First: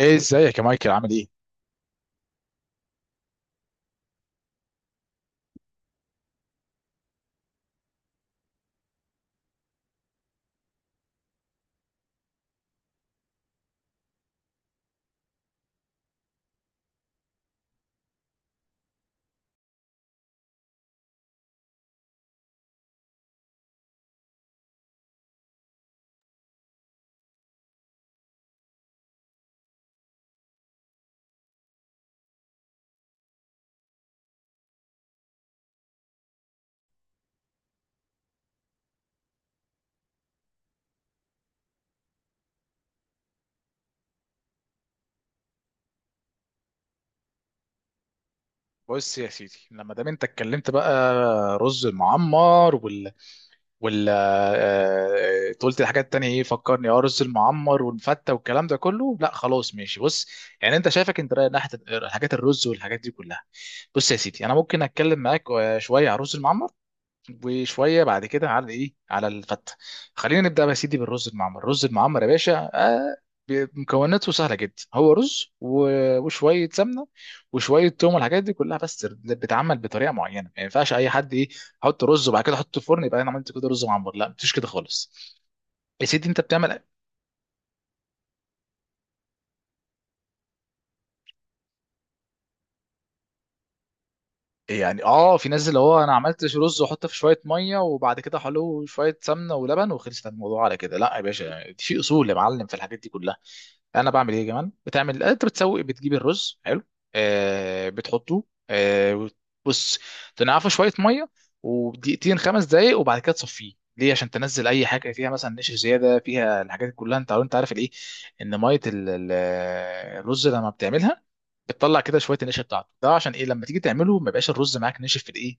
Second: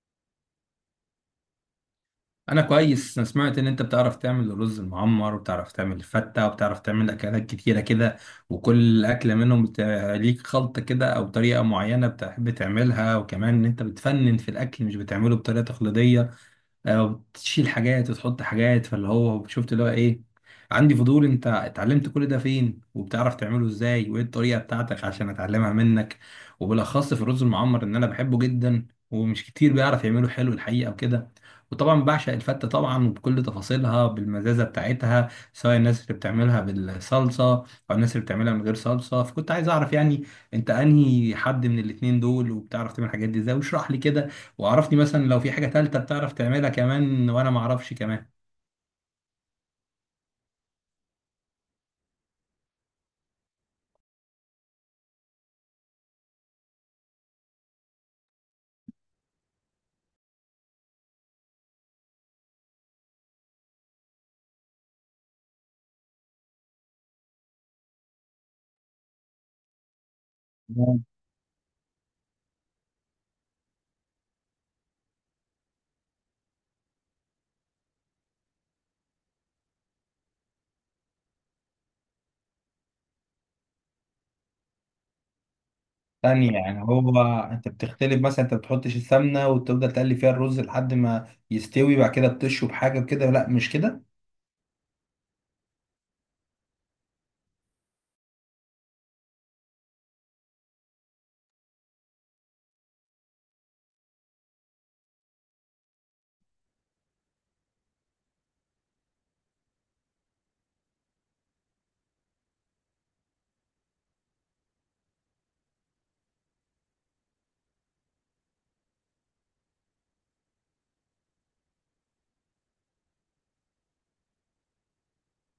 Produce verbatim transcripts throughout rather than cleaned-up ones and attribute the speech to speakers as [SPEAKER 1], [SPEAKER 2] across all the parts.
[SPEAKER 1] ايه، ازيك يا مايكل؟ عامل ايه؟
[SPEAKER 2] انا كويس. انا سمعت ان انت بتعرف تعمل الرز المعمر، وبتعرف تعمل الفتة، وبتعرف تعمل اكلات كتيرة كده، وكل اكلة منهم بت- ليك خلطة كده او طريقة معينة بتحب تعملها، وكمان ان انت بتفنن في الاكل، مش بتعمله بطريقة تقليدية، وتشيل حاجات وتحط حاجات، فاللي هو شفت اللي هو ايه. عندي فضول، انت اتعلمت كل ده فين، وبتعرف تعمله ازاي، وايه الطريقة بتاعتك عشان اتعلمها منك؟ وبالاخص في الرز المعمر، ان انا بحبه جدا ومش كتير بيعرف يعمله حلو الحقيقة وكده. وطبعا بعشق الفتة طبعا، وبكل تفاصيلها بالمزازة بتاعتها، سواء الناس اللي بتعملها بالصلصة او الناس اللي بتعملها من غير صلصة. فكنت عايز اعرف يعني انت انهي حد من الاتنين دول، وبتعرف تعمل الحاجات دي ازاي، واشرح لي كده. وعرفني مثلا لو في حاجة تالتة بتعرف تعملها كمان وانا ما اعرفش كمان
[SPEAKER 1] بص يا سيدي، لما دام انت اتكلمت بقى رز المعمر وال وال آه، آه، قلت الحاجات التانية ايه فكرني؟ اه، رز المعمر والفتة والكلام ده كله. لا خلاص ماشي، بص، يعني انت شايفك انت رايح ناحية الحاجات الرز والحاجات دي كلها. بص يا سيدي، انا ممكن اتكلم معاك آه، شوية على رز المعمر وشويه بعد كده على ايه، على الفته. خلينا نبدا بقى يا سيدي بالرز المعمر. الرز المعمر يا باشا آه ب- مكوناته سهله جدا، هو رز و- وشويه سمنه وشويه توم والحاجات دي كلها، بس بتتعمل بطريقه معينه، ما ينفعش اي حد ايه، احط رز وبعد كده احطه في الفرن يبقى انا عملت كده رز معمر. لا، مفيش كده خالص يا سيدي، انت
[SPEAKER 2] ثانية.
[SPEAKER 1] بتعمل
[SPEAKER 2] يعني هو انت بتختلف مثلا، انت بتحطش السمنة وتفضل تقلي فيها الرز لحد ما يستوي، بعد كده بتشرب حاجة كده؟ لا مش كده.
[SPEAKER 1] يعني اه في ناس اللي هو انا عملت رز واحطه في شويه ميه وبعد كده حلو شويه سمنه ولبن وخلصت الموضوع على كده. لا يا باشا، في اصول يا معلم في الحاجات دي كلها. انا بعمل ايه كمان؟ بتعمل انت بتسوي بتجيب الرز حلو، آه بتحطه، آه وت- بص، تنعفه شويه ميه ودقيقتين خمس دقايق، وبعد كده تصفيه، ليه؟ عشان تنزل اي حاجه فيها مثلا نشا زياده فيها الحاجات دي كلها. انت انت عارف الايه، ان ميه ال- ال- الرز لما بتعملها بتطلع كده شويه النشا بتاعته ده، عشان ايه؟ لما تيجي تعمله ما يبقاش الرز معاك نشف في الايه،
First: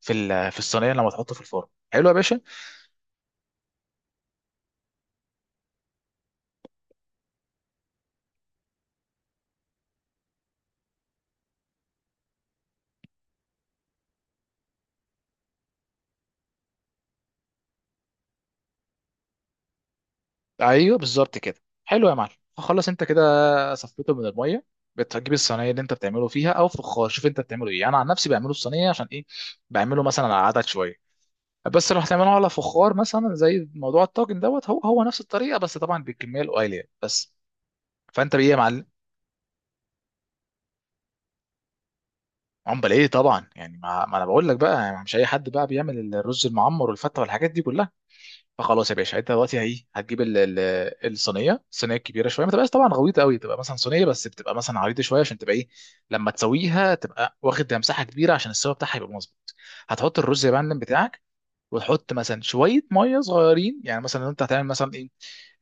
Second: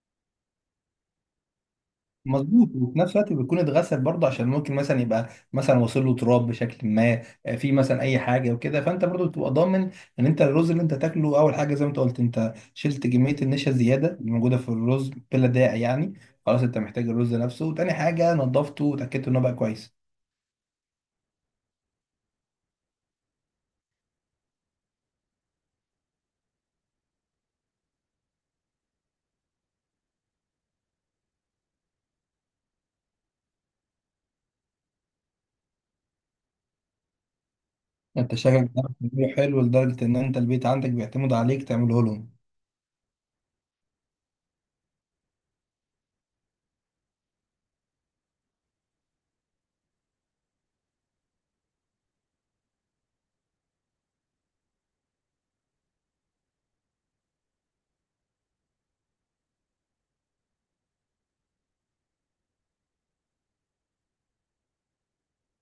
[SPEAKER 1] في ال- في الصينيه لما تحطه في الفرن. حلو يا باشا،
[SPEAKER 2] مظبوط، وفي نفس الوقت بيكون اتغسل برضه، عشان ممكن مثلا يبقى مثلا واصل له تراب بشكل ما، آه، في مثلا اي حاجه وكده. فانت برضه بتبقى ضامن ان انت الرز اللي انت تاكله، اول حاجه زي ما انت قلت، انت شلت كميه النشا الزياده اللي موجوده في الرز بلا داعي يعني. خلاص، انت محتاج الرز نفسه. وتاني حاجه نظفته وتاكدت انه بقى كويس.
[SPEAKER 1] ايوه بالظبط كده. حلو يا معلم، خلص انت كده صفيته من الميه، بتجيب الصينيه اللي انت بتعمله فيها او فخار، شوف انت بتعمله ايه. انا عن نفسي بعمله في صينيه، عشان ايه؟ بعمله مثلا على عدد شويه، بس لو هتعمله على فخار مثلا زي موضوع الطاجن دوت هو هو نفس الطريقه، بس طبعا بالكميه القليله يعني. بس
[SPEAKER 2] انت
[SPEAKER 1] فانت بايه يا
[SPEAKER 2] شكلك
[SPEAKER 1] معلم؟
[SPEAKER 2] بتعرف تعمله حلو لدرجه ان انت البيت عندك بيعتمد عليك تعمله لهم.
[SPEAKER 1] عمال ايه طبعا، يعني ما, ما انا بقول لك بقى يعني مش اي حد بقى بيعمل الرز المعمر والفته والحاجات دي كلها. فخلاص يا باشا، انت دلوقتي هي هتجيب ال- ال- الصينيه، الصينيه الكبيره شويه، ما تبقاش طبعا غويطه قوي، تبقى مثلا صينيه بس بتبقى مثلا عريضه شويه عشان تبقى ايه، لما تسويها تبقى واخد مساحه كبيره عشان السوا بتاعها يبقى مظبوط. هتحط الرز يا معلم بتاعك، وتحط مثلا شويه ميه صغيرين، يعني مثلا انت هتعمل مثلا ايه،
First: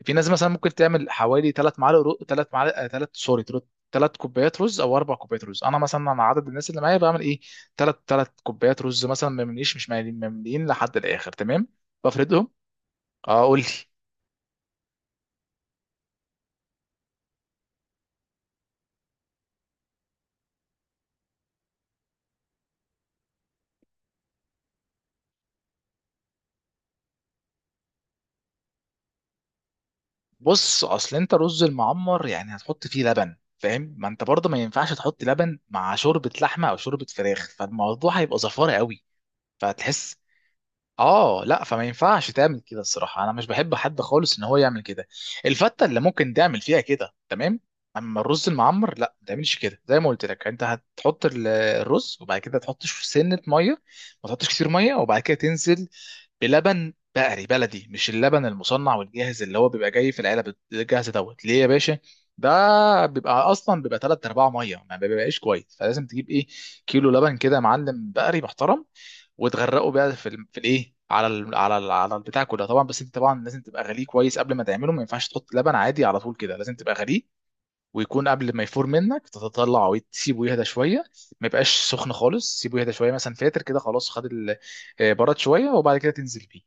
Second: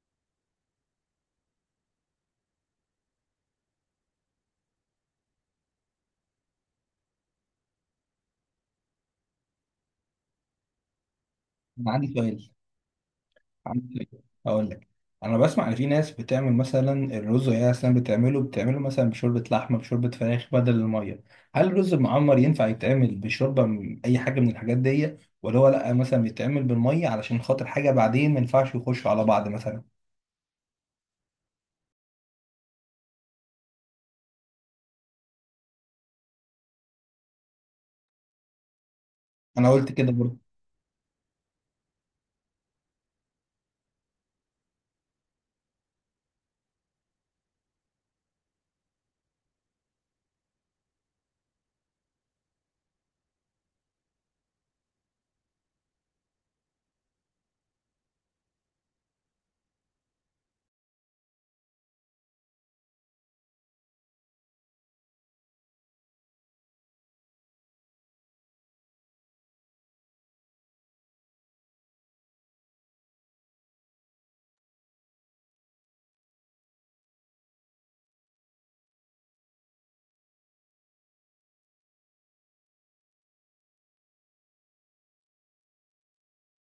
[SPEAKER 1] في ناس مثلا ممكن تعمل حوالي ثلاث معالق رو... ثلاث معالق ثلاث سوري، ثلاث كوبايات رز او اربع كوبايات رز. انا مثلا انا عدد الناس اللي معايا بعمل ايه، 3 3 كوبايات رز مثلا، ما يمليش مش ماليين ممليين لحد الاخر، تمام؟
[SPEAKER 2] انا عندي
[SPEAKER 1] بفردهم.
[SPEAKER 2] سؤال.
[SPEAKER 1] اه، قول لي.
[SPEAKER 2] عندك؟ اقول لك، انا بسمع ان في ناس بتعمل مثلا الرز وهي اصلا بتعمله بتعمله مثلا بشوربه لحمه، بشوربه فراخ، بدل الميه. هل الرز المعمر ينفع يتعمل بشوربه من اي حاجه من الحاجات دي؟ ولا هو لا، مثلا بيتعمل بالميه علشان خاطر حاجه بعدين ما ينفعش يخشوا على بعض مثلا؟
[SPEAKER 1] بص، اصل انت رز المعمر يعني هتحط فيه لبن فاهم، ما انت برضه ما ينفعش تحط لبن مع شوربه لحمه او شوربه فراخ، فالموضوع هيبقى زفاره قوي،
[SPEAKER 2] انا قلت كده
[SPEAKER 1] فهتحس،
[SPEAKER 2] برضه.
[SPEAKER 1] اه لا، فما ينفعش تعمل كده الصراحه، انا مش بحب حد خالص ان هو يعمل كده. الفته اللي ممكن تعمل فيها كده، تمام. اما الرز المعمر لا، ما تعملش كده. زي ما قلت لك، انت هتحط ال- الرز وبعد كده تحط ش- سنه ميه، ما تحطش كتير ميه، وبعد كده تنزل بلبن بقري بلدي، مش اللبن المصنع والجاهز اللي هو بيبقى جاي في العلب الجاهز دوت، ليه يا باشا؟ ده بيبقى اصلا بيبقى ثلاثة ارباع ميه، ما بيبقاش كويس، فلازم تجيب ايه، كيلو لبن كده يا معلم بقري محترم، وتغرقه بقى في ال... في الايه على ال... على ال... على البتاع كده طبعا. بس انت طبعا لازم تبقى غليه كويس قبل ما تعمله، ما ينفعش تحط لبن عادي على طول كده، لازم تبقى غليه، ويكون قبل ما يفور منك تتطلع، وتسيبه يهدى شويه، ما يبقاش سخن خالص، سيبه يهدى شويه مثلا فاتر كده، خلاص خد ال... آه، برد شويه وبعد كده تنزل بيه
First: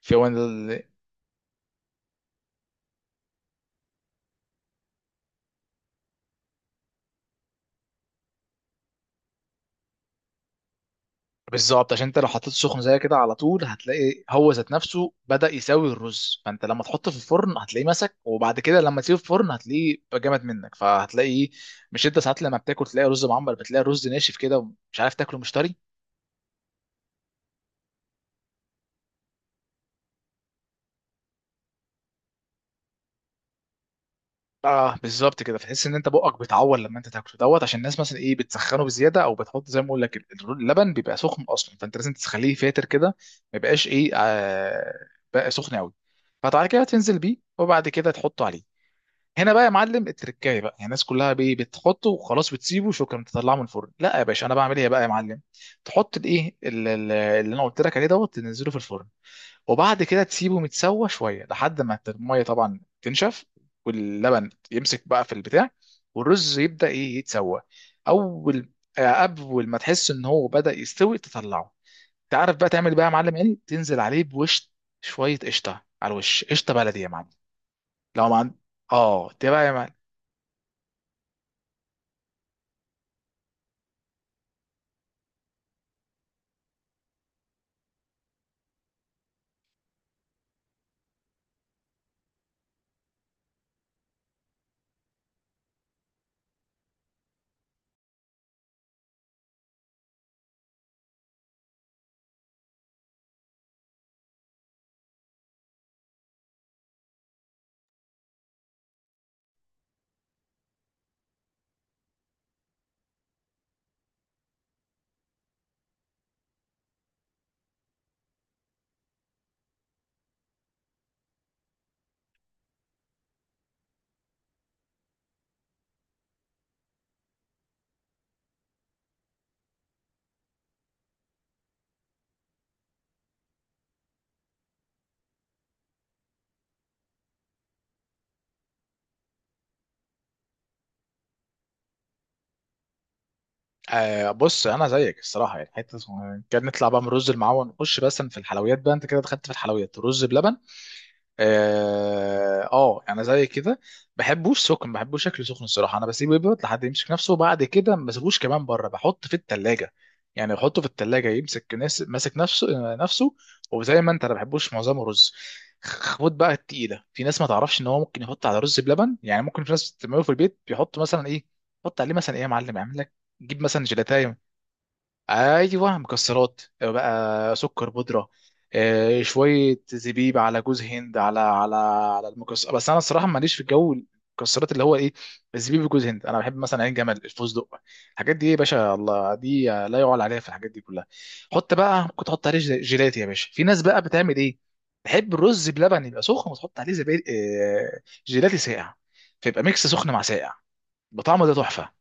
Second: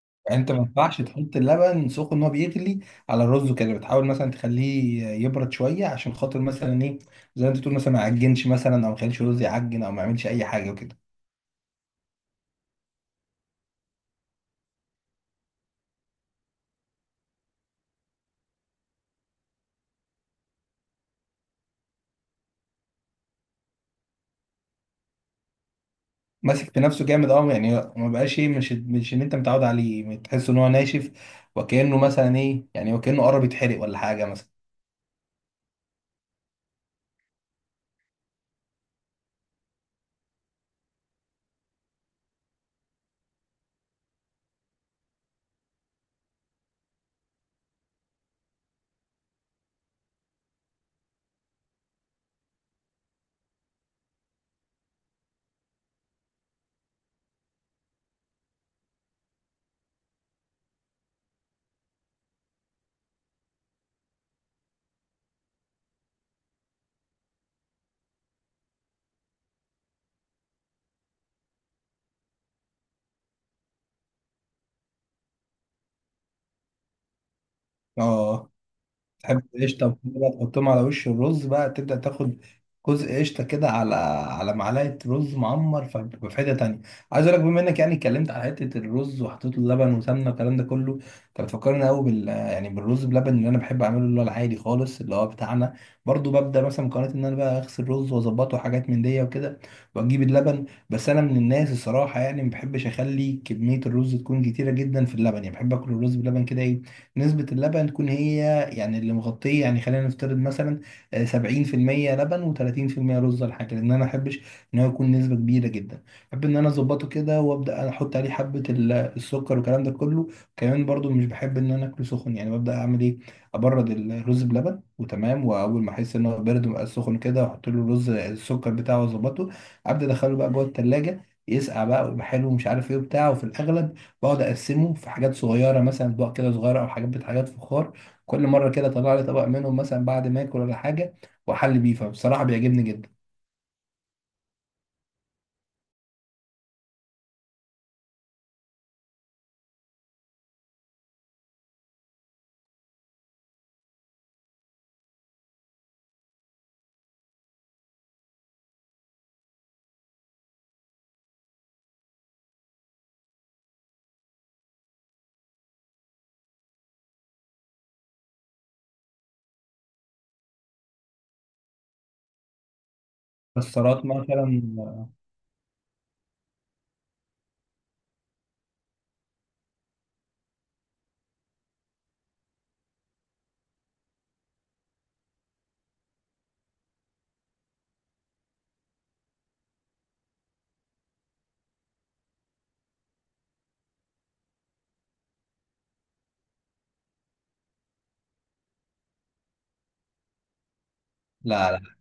[SPEAKER 1] في هو.
[SPEAKER 2] يعني انت ما ينفعش تحط اللبن سخن وهو بيغلي على الرز كده، بتحاول مثلا تخليه يبرد شويه عشان خاطر مثلا ايه، زي ما انت تقول، مثلا ما يعجنش مثلا، او ما يخليش الرز يعجن، او ما يعملش اي حاجه وكده.
[SPEAKER 1] بالظبط، عشان انت لو حطيت سخن زي كده على طول هتلاقي هو ذات نفسه بدأ يساوي الرز، فانت لما تحطه في الفرن هتلاقيه مسك، وبعد كده لما تسيبه في الفرن هتلاقيه بقى جامد منك، فهتلاقيه، مش انت ساعات لما بتاكل تلاقي رز معمر بتلاقي الرز ناشف كده ومش عارف تاكله، مش طري.
[SPEAKER 2] ماسك في نفسه جامد، اه. يعني ما بقاش ايه، مش مش ان انت متعود عليه، تحس ان هو ناشف، وكأنه مثلا ايه يعني، وكأنه قرب يتحرق ولا حاجة مثلا.
[SPEAKER 1] اه بالظبط كده، فتحس ان انت بقك بيتعور لما انت تاكله دوت، عشان الناس مثلا ايه بتسخنه بزياده، او بتحط زي ما بقول لك ال- ال- اللبن بيبقى سخن اصلا، فانت لازم تخليه فاتر كده ما يبقاش ايه آه بقى سخن قوي. فبعد كده تنزل بيه، وبعد كده تحطه عليه. هنا بقى يا معلم التركايه بقى، يعني الناس كلها بي- بتحطه وخلاص بتسيبه، شكرا تطلعه من الفرن. لا يا باشا، انا بعمل ايه بقى يا معلم، تحط الايه ال- ال- اللي انا قلت لك عليه دوت، تنزله في الفرن وبعد كده تسيبه متسوى شويه لحد ما الميه طبعا تنشف، واللبن يمسك بقى في البتاع، والرز يبدا ايه يتسوى. اول آه، اول ما تحس ان هو بدا يستوي تطلعه. تعرف بقى تعمل إيه بقى يا معلم؟ ايه، تنزل عليه بوش شويه قشطه على الوش، قشطه بلدي يا معلم. لو ما
[SPEAKER 2] اه.
[SPEAKER 1] عند... اه،
[SPEAKER 2] تحب
[SPEAKER 1] ده بقى
[SPEAKER 2] القشطة وكده بقى، تحطهم على وش الرز بقى، تبدأ تاخد جزء قشطة كده على على معلقة رز معمر. فبيبقى في حتة تانية عايز أقول لك. بما إنك يعني اتكلمت على حتة الرز وحطيت له لبن وسمنة والكلام ده كله، أنت بتفكرني قوي بال يعني بالرز بلبن اللي أنا بحب أعمله، اللي هو العادي خالص اللي هو بتاعنا. برضو ببدأ مثلا مقارنة، إن أنا بقى أغسل الرز وأظبطه حاجات من دي وكده، وأجيب اللبن. بس أنا من الناس الصراحة يعني ما بحبش أخلي كمية الرز تكون كتيرة جدا في اللبن. يعني بحب آكل الرز بلبن كده إيه، نسبة اللبن تكون هي يعني اللي مغطية. يعني خلينا نفترض مثلا آه، سبعين في المية لبن وتلاتين في المية رز ولا حاجة، لأن أنا محبش إن هو يكون نسبة كبيرة جدا. بحب إن أنا أظبطه كده، وأبدأ أحط عليه حبة ال- السكر والكلام ده كله. كمان برضو مش بحب إن أنا أكله سخن. يعني ببدأ أعمل إيه، أبرد الرز بلبن وتمام، وأول ما أحس إن هو بارد ومبقاش سخن كده، أحط له الرز السكر بتاعه وأظبطه. أبدأ أدخله بقى جوه التلاجة يسقع بقى، ويبقى حلو ومش عارف إيه وبتاع. وفي الأغلب بقعد اقسمه في حاجات صغيره، مثلا اطباق كده صغيره، او حاجات حاجات فخار. كل مره كده طلع لي طبق منهم مثلا بعد ما اكل ولا حاجه، واحل بيه. فبصراحه بيعجبني جدا.
[SPEAKER 1] آه. بص، انا زيك الصراحه، يعني حته اسمها، كان نطلع بقى من الرز المعون نخش بس في الحلويات بقى، انت كده دخلت في الحلويات، رز بلبن. اه آه، انا زي كده بحبوش سخن، بحبوش شكله سخن الصراحه، انا بسيبه يبرد لحد يمسك نفسه وبعد كده ما بسيبوش كمان بره، بحطه في التلاجة، يعني بحطه في التلاجة يمسك ناس ماسك نفسه آه، نفسه وزي ما انت، انا بحبوش معظمه رز، خد بقى التقيله. في ناس ما تعرفش ان هو ممكن يحط على رز بلبن، يعني ممكن في ناس بتعمله في البيت بيحط مثلا ايه، يحط عليه مثلا ايه يا معلم يعمل لك، جيب مثلا
[SPEAKER 2] السلطات مثلا.
[SPEAKER 1] جيلاتايه. ايوه، مكسرات، آه، بقى سكر بودره، آه، شويه زبيب على جوز هند على على على المكسر. بس انا الصراحه ماليش في الجو المكسرات اللي هو ايه، الزبيب وجوز هند، انا بحب مثلا عين جمل، الفستق، الحاجات دي، ايه يا باشا، الله، دي لا يعلى عليها في الحاجات دي كلها. حط بقى، ممكن تحط عليه جل- جيلاتي يا باشا. في ناس بقى بتعمل ايه، تحب الرز بلبن يبقى سخن وتحط عليه زبيب، آه، جيلاتي ساقع، فيبقى ميكس سخن مع ساقع، بطعمه ده
[SPEAKER 2] لا
[SPEAKER 1] تحفه.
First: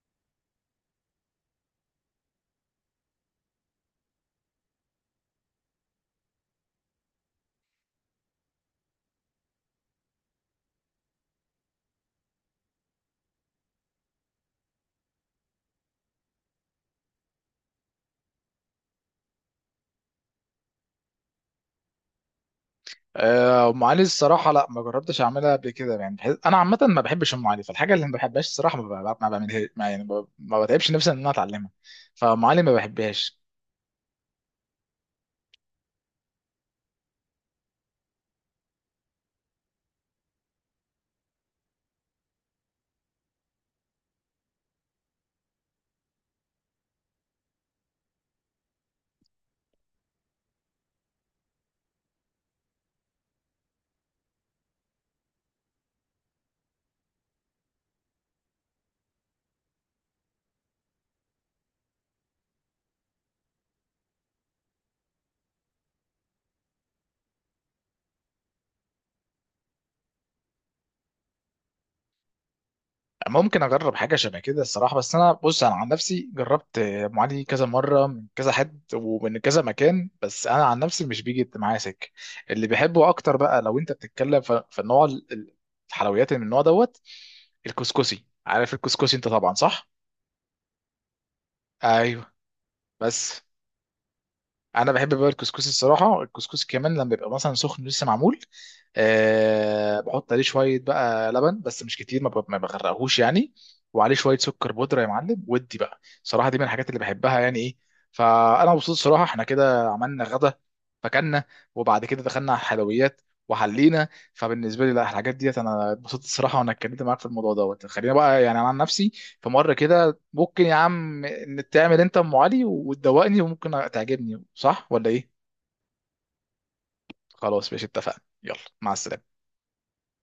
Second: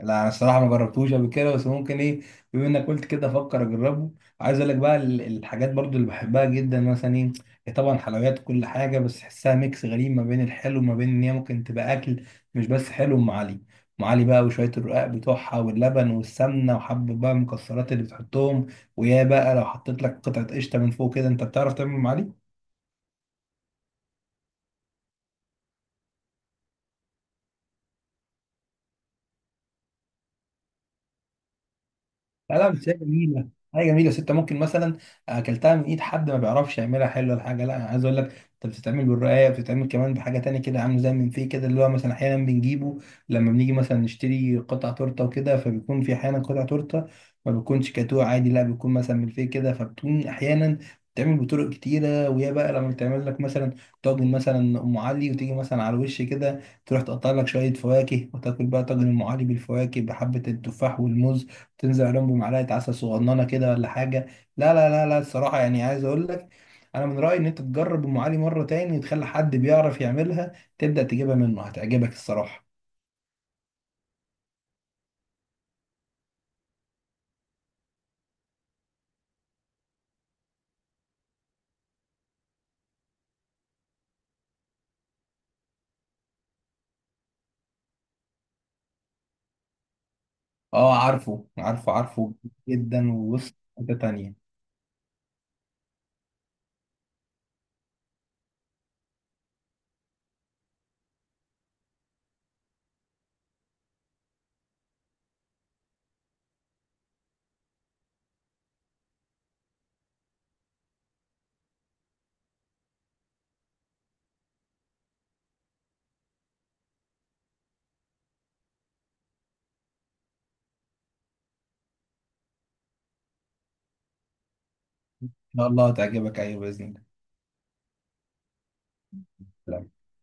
[SPEAKER 2] لا، انا الصراحه ما جربتوش قبل كده، بس ممكن ايه، بما انك قلت كده افكر اجربه. عايز اقول لك بقى، ال- الحاجات برضو اللي بحبها جدا مثلا ايه، هي طبعا حلويات، كل حاجه بس تحسها ميكس غريب ما بين الحلو وما بين ان هي ممكن تبقى اكل، مش بس حلو. ام علي. ام علي بقى وشويه الرقاق بتوعها واللبن والسمنه وحبه بقى المكسرات اللي بتحطهم، ويا بقى لو حطيت لك قطعه قشطه من فوق كده. انت بتعرف تعمل ام علي؟
[SPEAKER 1] آه، ام علي الصراحه لا ما جربتش اعملها قبل كده، يعني بحس... انا عامه ما بحبش ام علي، فالحاجه اللي ما بحبهاش الصراحه ما, ب... ما بعملها، ما يعني ب... ما بتعبش نفسي ان انا اتعلمها، فام
[SPEAKER 2] لا
[SPEAKER 1] علي
[SPEAKER 2] لا،
[SPEAKER 1] ما
[SPEAKER 2] بس هي
[SPEAKER 1] بحبهاش.
[SPEAKER 2] جميلة. هي جميلة، بس انت ممكن مثلا اكلتها من ايد حد ما بيعرفش يعملها حلوة ولا حاجة. لا، أنا عايز اقول لك، انت بتتعمل بالرقاية، بتتعمل كمان بحاجة تانية كده عامل زي من فيه كده، اللي هو مثلا احيانا بنجيبه لما بنيجي مثلا نشتري قطع تورتة وكده، فبيكون في احيانا قطع تورتة ما بيكونش كاتوه عادي، لا بيكون مثلا من فيه كده. فبتكون احيانا بتعمل بطرق كتيرة. وهي بقى لما بتعمل لك مثلا طاجن مثلا ام علي، وتيجي مثلا على الوش كده تروح تقطع لك شوية فواكه، وتاكل بقى طاجن ام علي بالفواكه بحبة التفاح والموز، تنزل عليهم بمعلقه عسل صغننه كده ولا حاجه. لا لا لا لا، الصراحه يعني عايز اقول لك، انا من رايي ان انت تجرب ام علي مره تاني، وتخلي حد بيعرف يعملها تبدا تجيبها منه، هتعجبك الصراحه.
[SPEAKER 1] ممكن اجرب حاجه شبه كده الصراحه، بس انا بص انا عن نفسي جربت آه، ام علي كذا مره من كذا حد ومن كذا مكان، بس انا عن نفسي مش بيجي معايا سكه. اللي بحبه اكتر بقى لو انت بتتكلم ف... في النوع ال- ال- الحلويات اللي من النوع دوت، الكسكسي، عارف الكسكسي انت طبعا صح؟
[SPEAKER 2] اه عارفه عارفه
[SPEAKER 1] ايوه،
[SPEAKER 2] عارفه جدا.
[SPEAKER 1] بس
[SPEAKER 2] وبص حته تانيه ان
[SPEAKER 1] انا بحب بقى الكسكسي الصراحه، الكسكسي كمان لما بيبقى مثلا سخن لسه معمول، أه بحط عليه شويه بقى لبن بس مش كتير، ما ب- ما بغرقهوش يعني، وعليه شويه سكر بودره يا معلم، ودي بقى صراحه دي من الحاجات اللي بحبها يعني ايه. فانا مبسوط صراحه، احنا كده عملنا غدا فكلنا، وبعد كده دخلنا على الحلويات وحلينا، فبالنسبه لي لا، الحاجات ديت انا اتبسطت الصراحه، وانا اتكلمت معاك في الموضوع دوت. خلينا بقى يعني أنا عن نفسي في مره كده، ممكن يا عم إن تعمل انت ام علي وتدوقني، وممكن تعجبني، صح ولا ايه؟
[SPEAKER 2] شاء الله هتعجبك، ايوه باذن الله.
[SPEAKER 1] خلاص ماشي، اتفقنا، يلا مع السلامه.